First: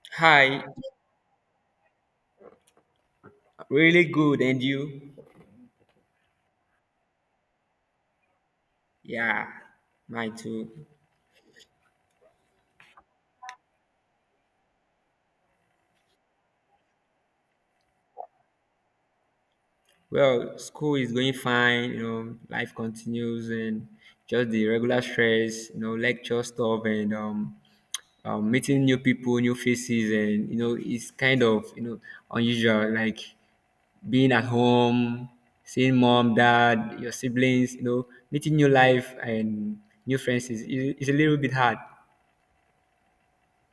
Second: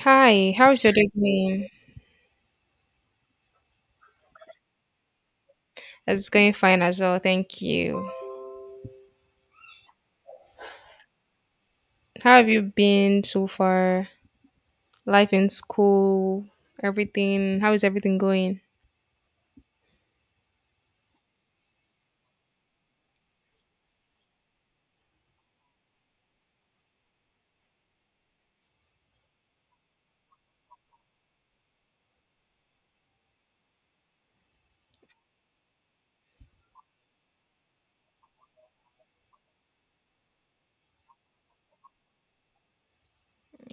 Hi, Hi, how's your day going? really good. And you? It's going fine as well, thank you. Yeah, mine too. How have you been so far? Life in school, everything. How is everything going? Well, school is going fine, you know, life continues and just the regular stress, you know, lecture stuff and meeting new people, new faces and you know, it's kind of, you know, unusual like being at home, seeing mom, dad, your siblings, you know, meeting new life and new friends is a little bit hard.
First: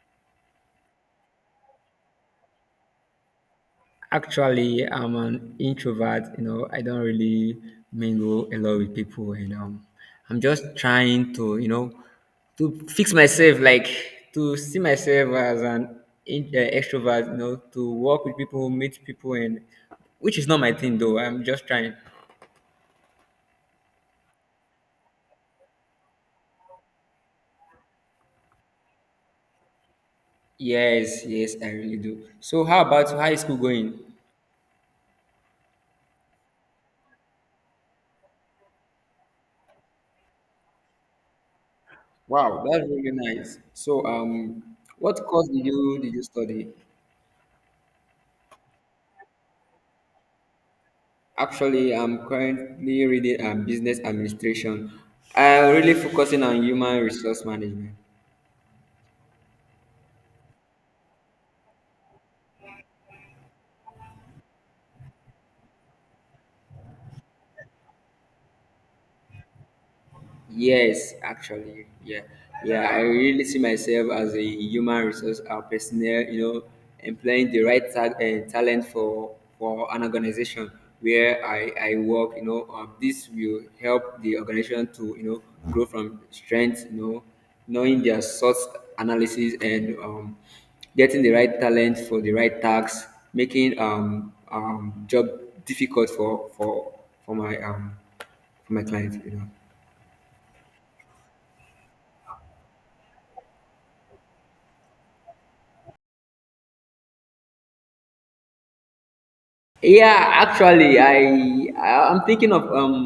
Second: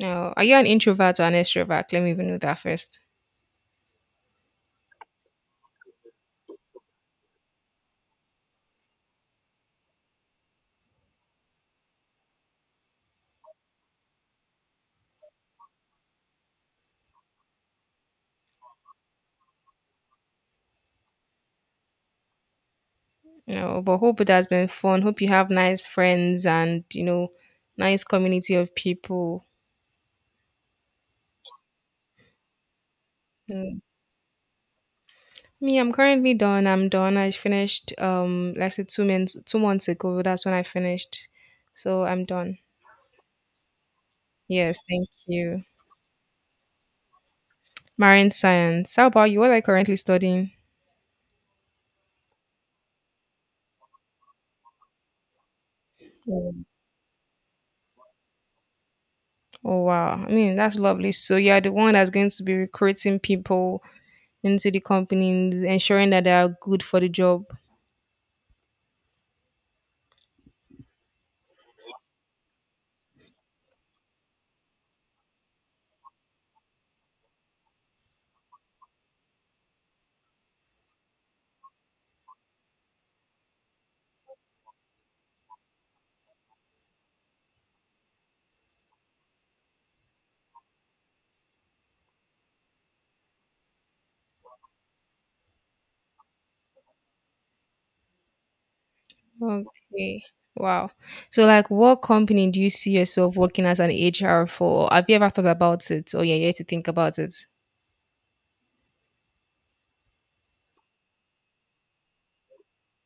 No, are you an introvert or an extrovert? Let me even know that first. Actually, I'm an introvert. You know, I don't really mingle a lot with people, and I'm just trying to, you know, to fix myself, like to see myself as an extrovert. You know, to work with people, meet people, and which is not my thing though. I'm just trying. No, but hope it has been fun. Hope you have nice friends and nice community of people. Yes, yes, I really do. So, how about you? How is school Mm. going? Me, I'm currently done. I'm done. I finished like I said, two months ago. That's when I finished. So I'm done. Wow. That's really nice. Yes, thank What course you. did you study? Marine science. How about you? What are you currently studying? Actually, I'm currently reading business administration. I'm really focusing on Mm. human resource management. Oh wow. I mean, that's lovely. So you are the one that's going to be recruiting people into the companies, ensuring that they are good for the job. Yes, actually, yeah, yeah. I really see myself as a human resource personnel. You know, employing the right talent for an organization where I work. You know, this will help the organization to you know grow from strength. You know, knowing their source analysis and getting the right talent for the right tasks, making job difficult for my um for my clients. You know. Okay. Wow. So like what company do you see yourself working as an HR for? Have you ever thought about it? Or you're yet to think about it? Yeah, actually, I'm thinking of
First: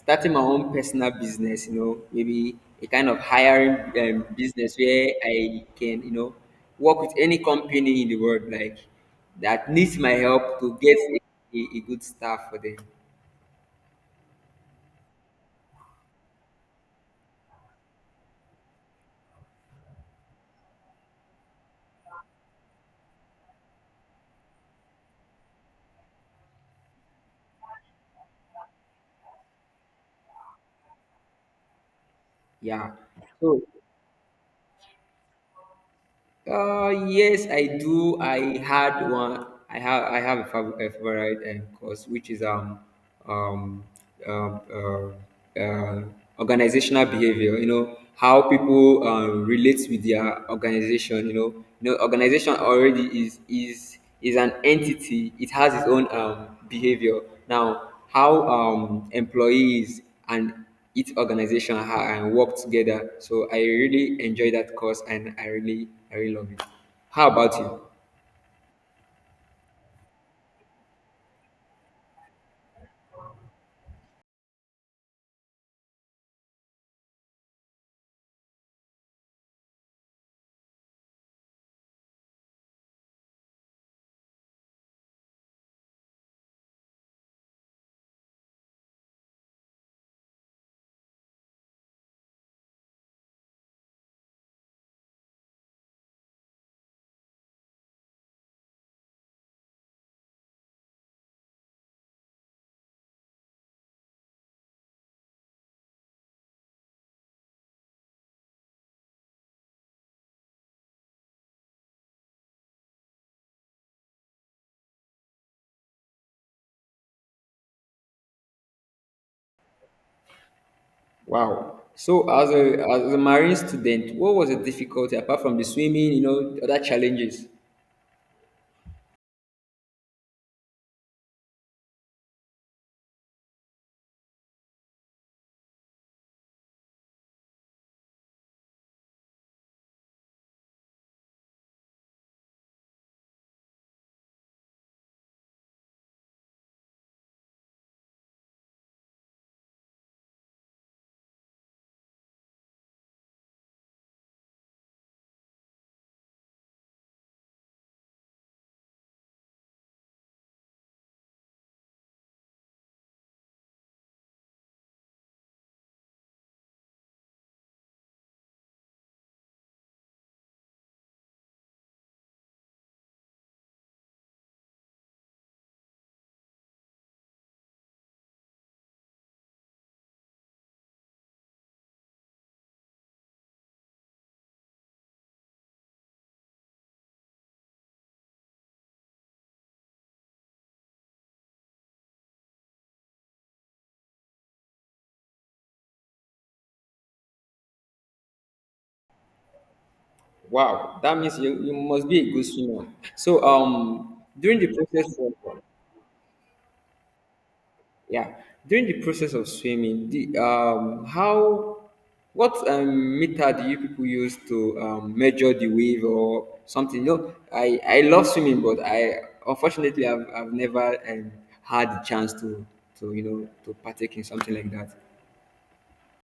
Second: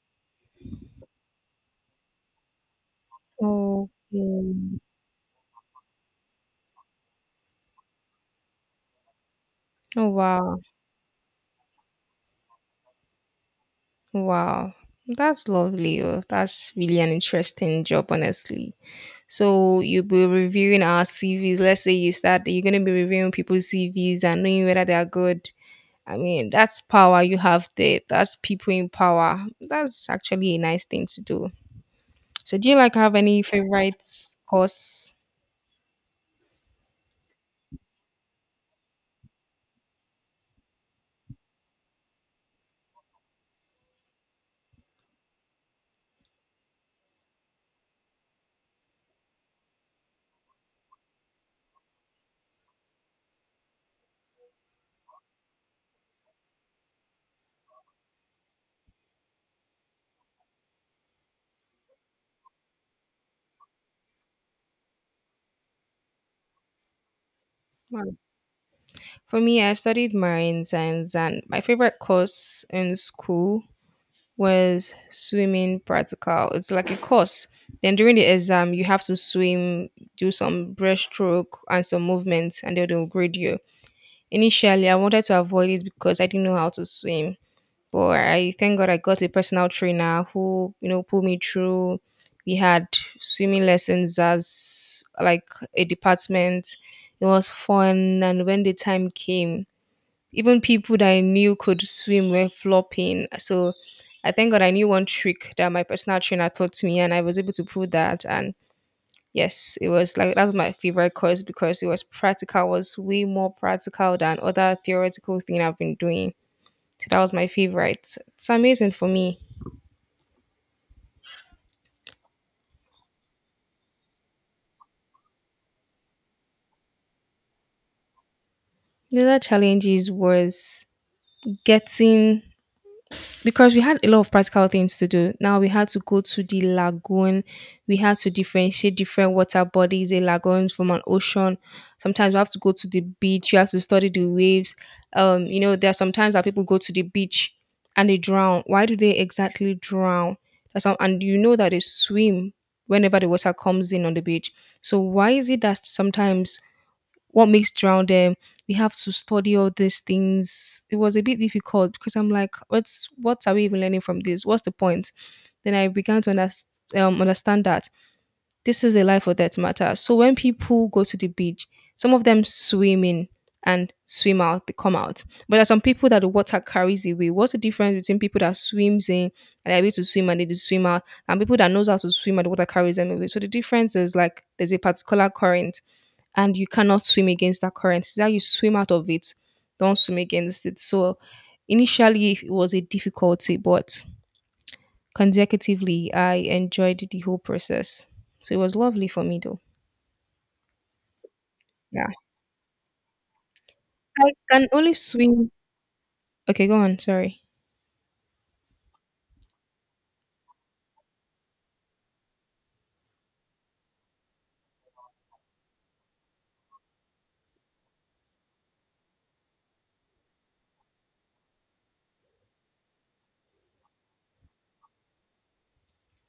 starting my own personal business. You know, maybe a kind of hiring Oh, business mm. where I can you know work with any company in the world like that needs Oh my wow. help to get a good staff for them. Wow. That's lovely. Oh, that's really an interesting job, honestly. So you'll be reviewing our CVs. Let's say you start, you're going to be reviewing people's CVs and knowing whether they are good. I mean, that's power you have there. That's people in power. That's actually a nice thing to do. So do you Yeah. like have any So favorite course? Yes, I do. I had one. I have a a favorite course, which is um um uh, uh, organizational behavior. You know how people relate with their organization. You know organization already is an entity. It has its own behavior. Now, how employees and each organization and work together. So I really enjoy that course and I really love it. How about you? Well, for me, I studied marine science, and my favorite course in school was swimming practical. It's like a course. Then during the exam, you have to swim, do some breaststroke and some movements, and then they'll grade you. Initially, I wanted to avoid it because I didn't know how to swim. But I thank God I got a personal trainer who, pulled me through. We had swimming lessons as like a department. It was fun. And when the time came, even people that I knew could swim were flopping. So I thank God I knew one trick that my personal trainer taught me and I was able to pull that. And yes, it was like that was my favorite course because it was practical, was way more practical than other theoretical thing I've been doing. So that was my favorite. It's amazing for me. Wow. So as a marine student, what was the difficulty apart from the swimming, you know, other challenges? The other challenges was getting because we had a lot of practical things to do. Now we had to go to the lagoon. We had to differentiate different water bodies, a lagoon from an ocean. Sometimes we have to go to the beach. You have to study the waves. There are sometimes that people go to the beach and they drown. Why do they exactly drown? That's some, and you know that they swim whenever the water comes in on the beach. So why is it that sometimes what makes drowned, we have to study all these things. It was a bit difficult because I'm like, what's, what are we even learning from this? What's the point? Then I began to understand that this is a life or death matter. So when people go to the beach, some of them swim in and swim out, they come out, but there are some people that the water carries away. What's the difference between people that swims in and are able to swim and they just swim out, and people that knows how to swim and the water carries them away? So the difference is like there's a particular current and you cannot swim against that current. It's that you swim out of it, don't swim against it. So initially it was a difficulty, but consecutively I enjoyed the whole process. So it was lovely for me though. Wow, that means you, you Yeah. must be a good swimmer. So I during the can only process. swim, okay, go on, sorry. Yeah. During the process of swimming, the how what meter do you people use to measure the wave or something? You know, I love swimming, but I unfortunately I've never had the chance to you know to partake in something like that.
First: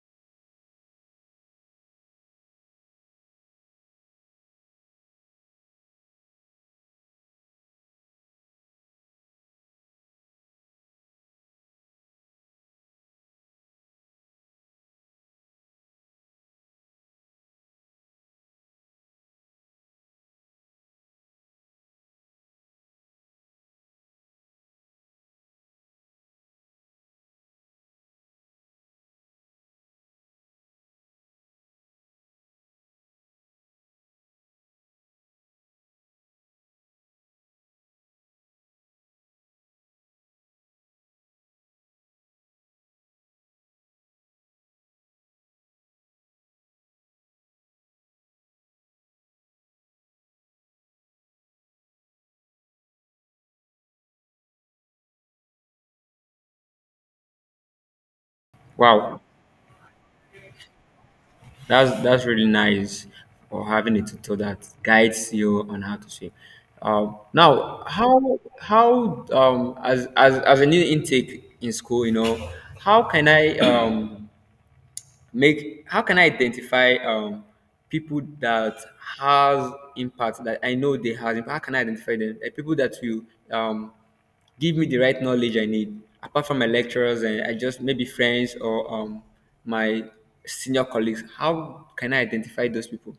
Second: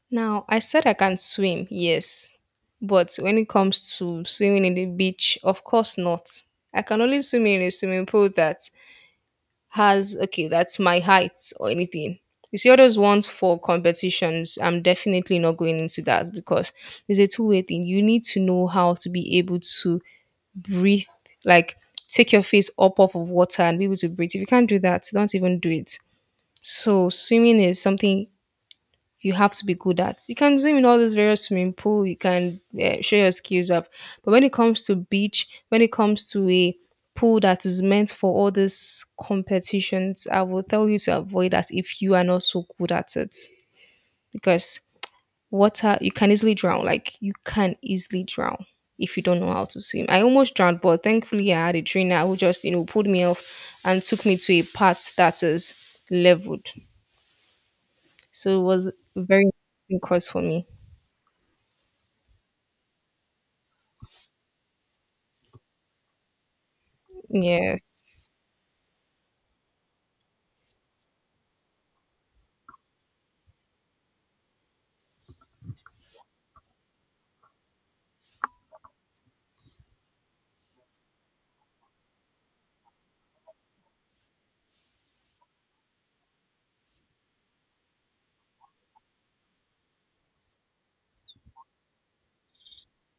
Now I said I can swim, yes. But when it comes to swimming in the beach, of course not. I can only swim in a swimming pool that has okay, that's my height or anything. You see all those ones for competitions. I'm definitely not going into that because it's a two-way thing. You need to know how to be able to breathe, like take your face up off of water and be able to breathe. If you can't do that, don't even do it. So swimming is something you have to be good at. You can swim in all these various swimming pool. You can show your skills up. But when it comes to beach, when it comes to a pool that is meant for all these competitions, I will tell you to avoid that if you are not so good at it. Because water, you can easily drown. Like you can easily drown if you don't know how to swim. I almost drowned, but thankfully I had a trainer who just, pulled me off and took me to a part that is leveled. So it was a Wow. very interesting course for me. That's really nice for having a tutor that guides you on how to swim. Yes, Now, how as as a new intake in school, you know, how can I make how can I identify people that has impact, that I know they has impact? How can I identify them? People that will um give me the right knowledge I need apart from my lecturers and I just maybe friends or my senior colleagues. How can I identify those people?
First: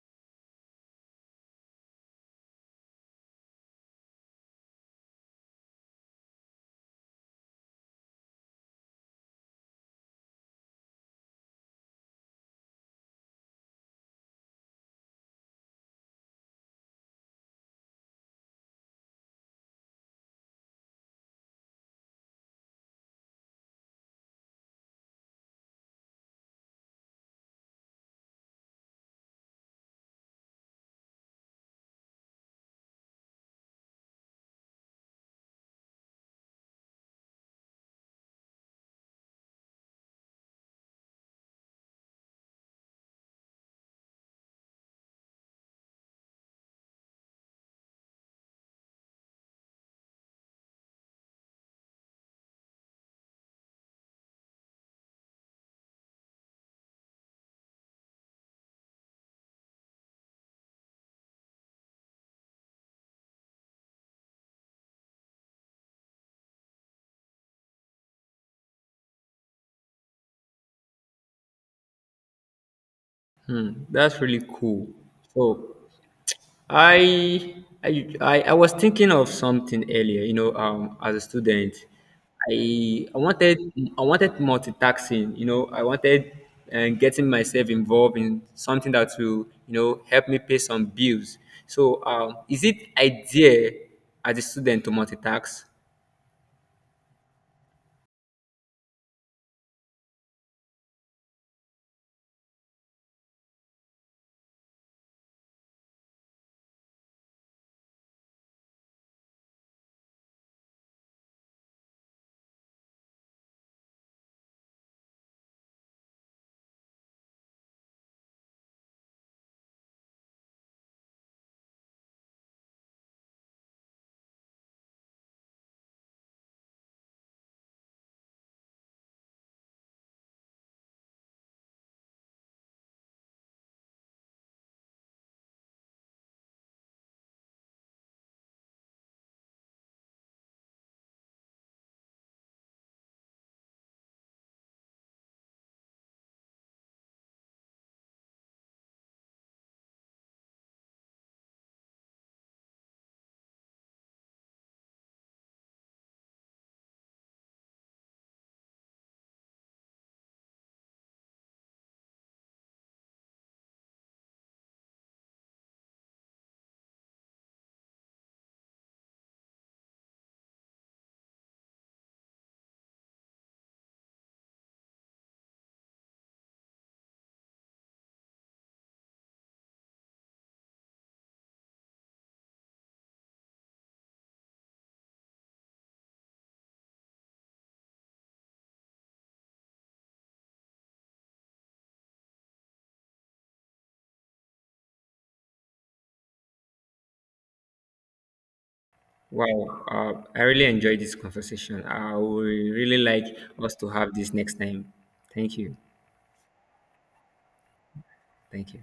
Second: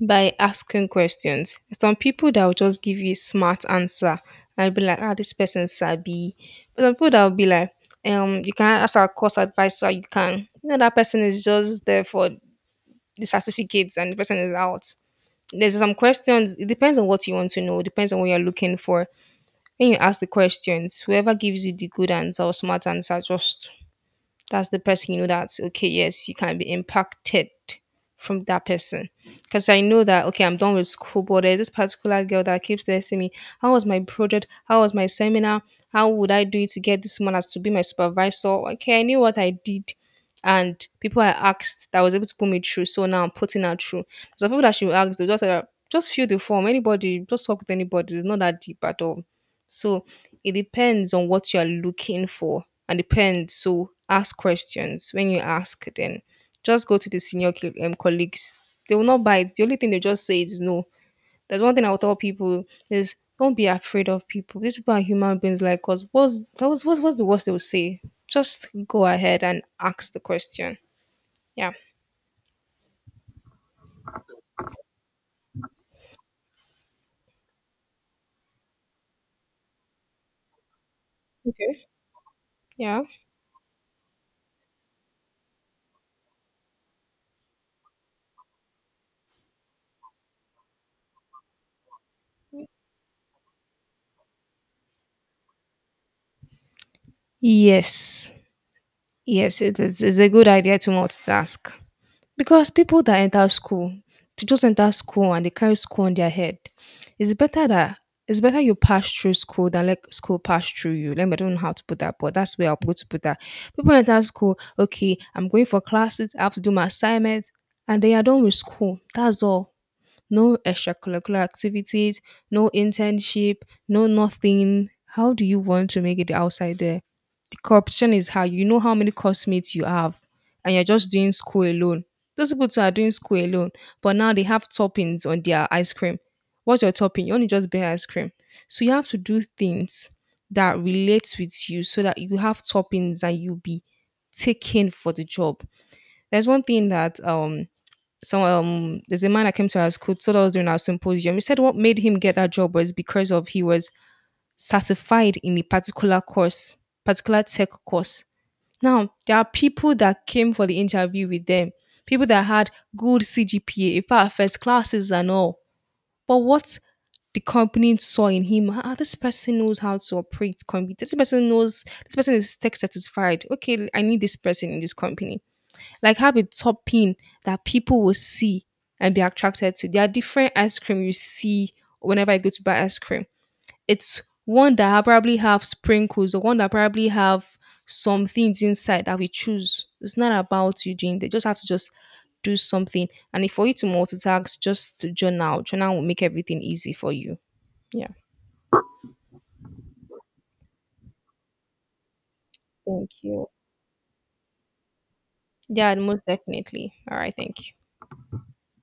by asking questions. Some people that will just give you a smart answer. I'll be like, ah, this person sabi. But some people that will be like, you can ask our course advisor, you can. You know, that person is just there for the certificates and the person is out. There's some questions, it depends on what you want to know, it depends on what you're looking for. When you ask the questions, whoever gives you the good answer or smart answer, just that's the person, you know, that's okay. Yes, you can be impacted from that person. Because I know that okay, I'm done with school, but there's this particular girl that keeps asking me, how was my project, how was my seminar, how would I do it to get this man as to be my supervisor? Okay, I knew what I did, and people I asked that was able to put me through. So now I'm putting her through. So people that she asked, they just said, just fill the form, anybody, just talk with anybody, it's not that deep at all. So it depends on what you are looking for and depends. So ask questions. When you ask, then just go to the senior colleagues. They will not buy it. The only thing they just say is no. There's one thing I will tell people is, don't be afraid of people. These people are human beings like us. What's that was what's the worst they will say? Just go ahead and ask the question. Yeah. Hmm, that's really cool. So I was thinking of something earlier, you know, as a student, Okay. Yeah. I I wanted I wanted multitasking, you know, I wanted and getting myself involved in something that will, you know, help me pay some bills. So, is it idea as a student to multitask? Yes. Yes, it is. It's a good idea to multitask. Because people that enter school, to just enter school and they carry school on their head. It's better that it's better you pass through school than let school pass through you. Let me, I don't know how to put that, but that's where I'm going to put that. People enter school, okay, I'm going for classes, I have to do my assignments, and they are done with school. That's all. No extracurricular activities, no internship, no nothing. How do you want to make it outside there? The corruption is high. You know how many classmates you have, and you're just doing school alone. Those people too are doing school alone, but now they have toppings on their ice cream. What's your topping? You only just buy ice cream. So you have to do things that relates with you so that you have toppings and you be taken for the job. There's one thing that there's a man that came to our school, told us during our symposium. He said what made him get that job was because of he was certified in a particular course, particular tech course. Now there are people that came for the interview with them, people that had good CGPA, in fact first classes and all, but what the company saw in him, ah, this person knows how to operate company, this person knows, this person is tech satisfied, okay, I need this person in this company. Like, have a topping that people will see and be attracted to. There are different ice cream you see whenever I go to buy ice cream. It's one that probably have sprinkles or one that probably have some things inside that we choose. It's not about you doing. They just have to just do something. And if for you to multitask, just journal. Journal will make everything easy for you. Yeah. Wow, I really enjoyed this conversation. I would really Thank like you. us to have this next time. Thank you. Yeah, most definitely. All right. Thank you. Thank you.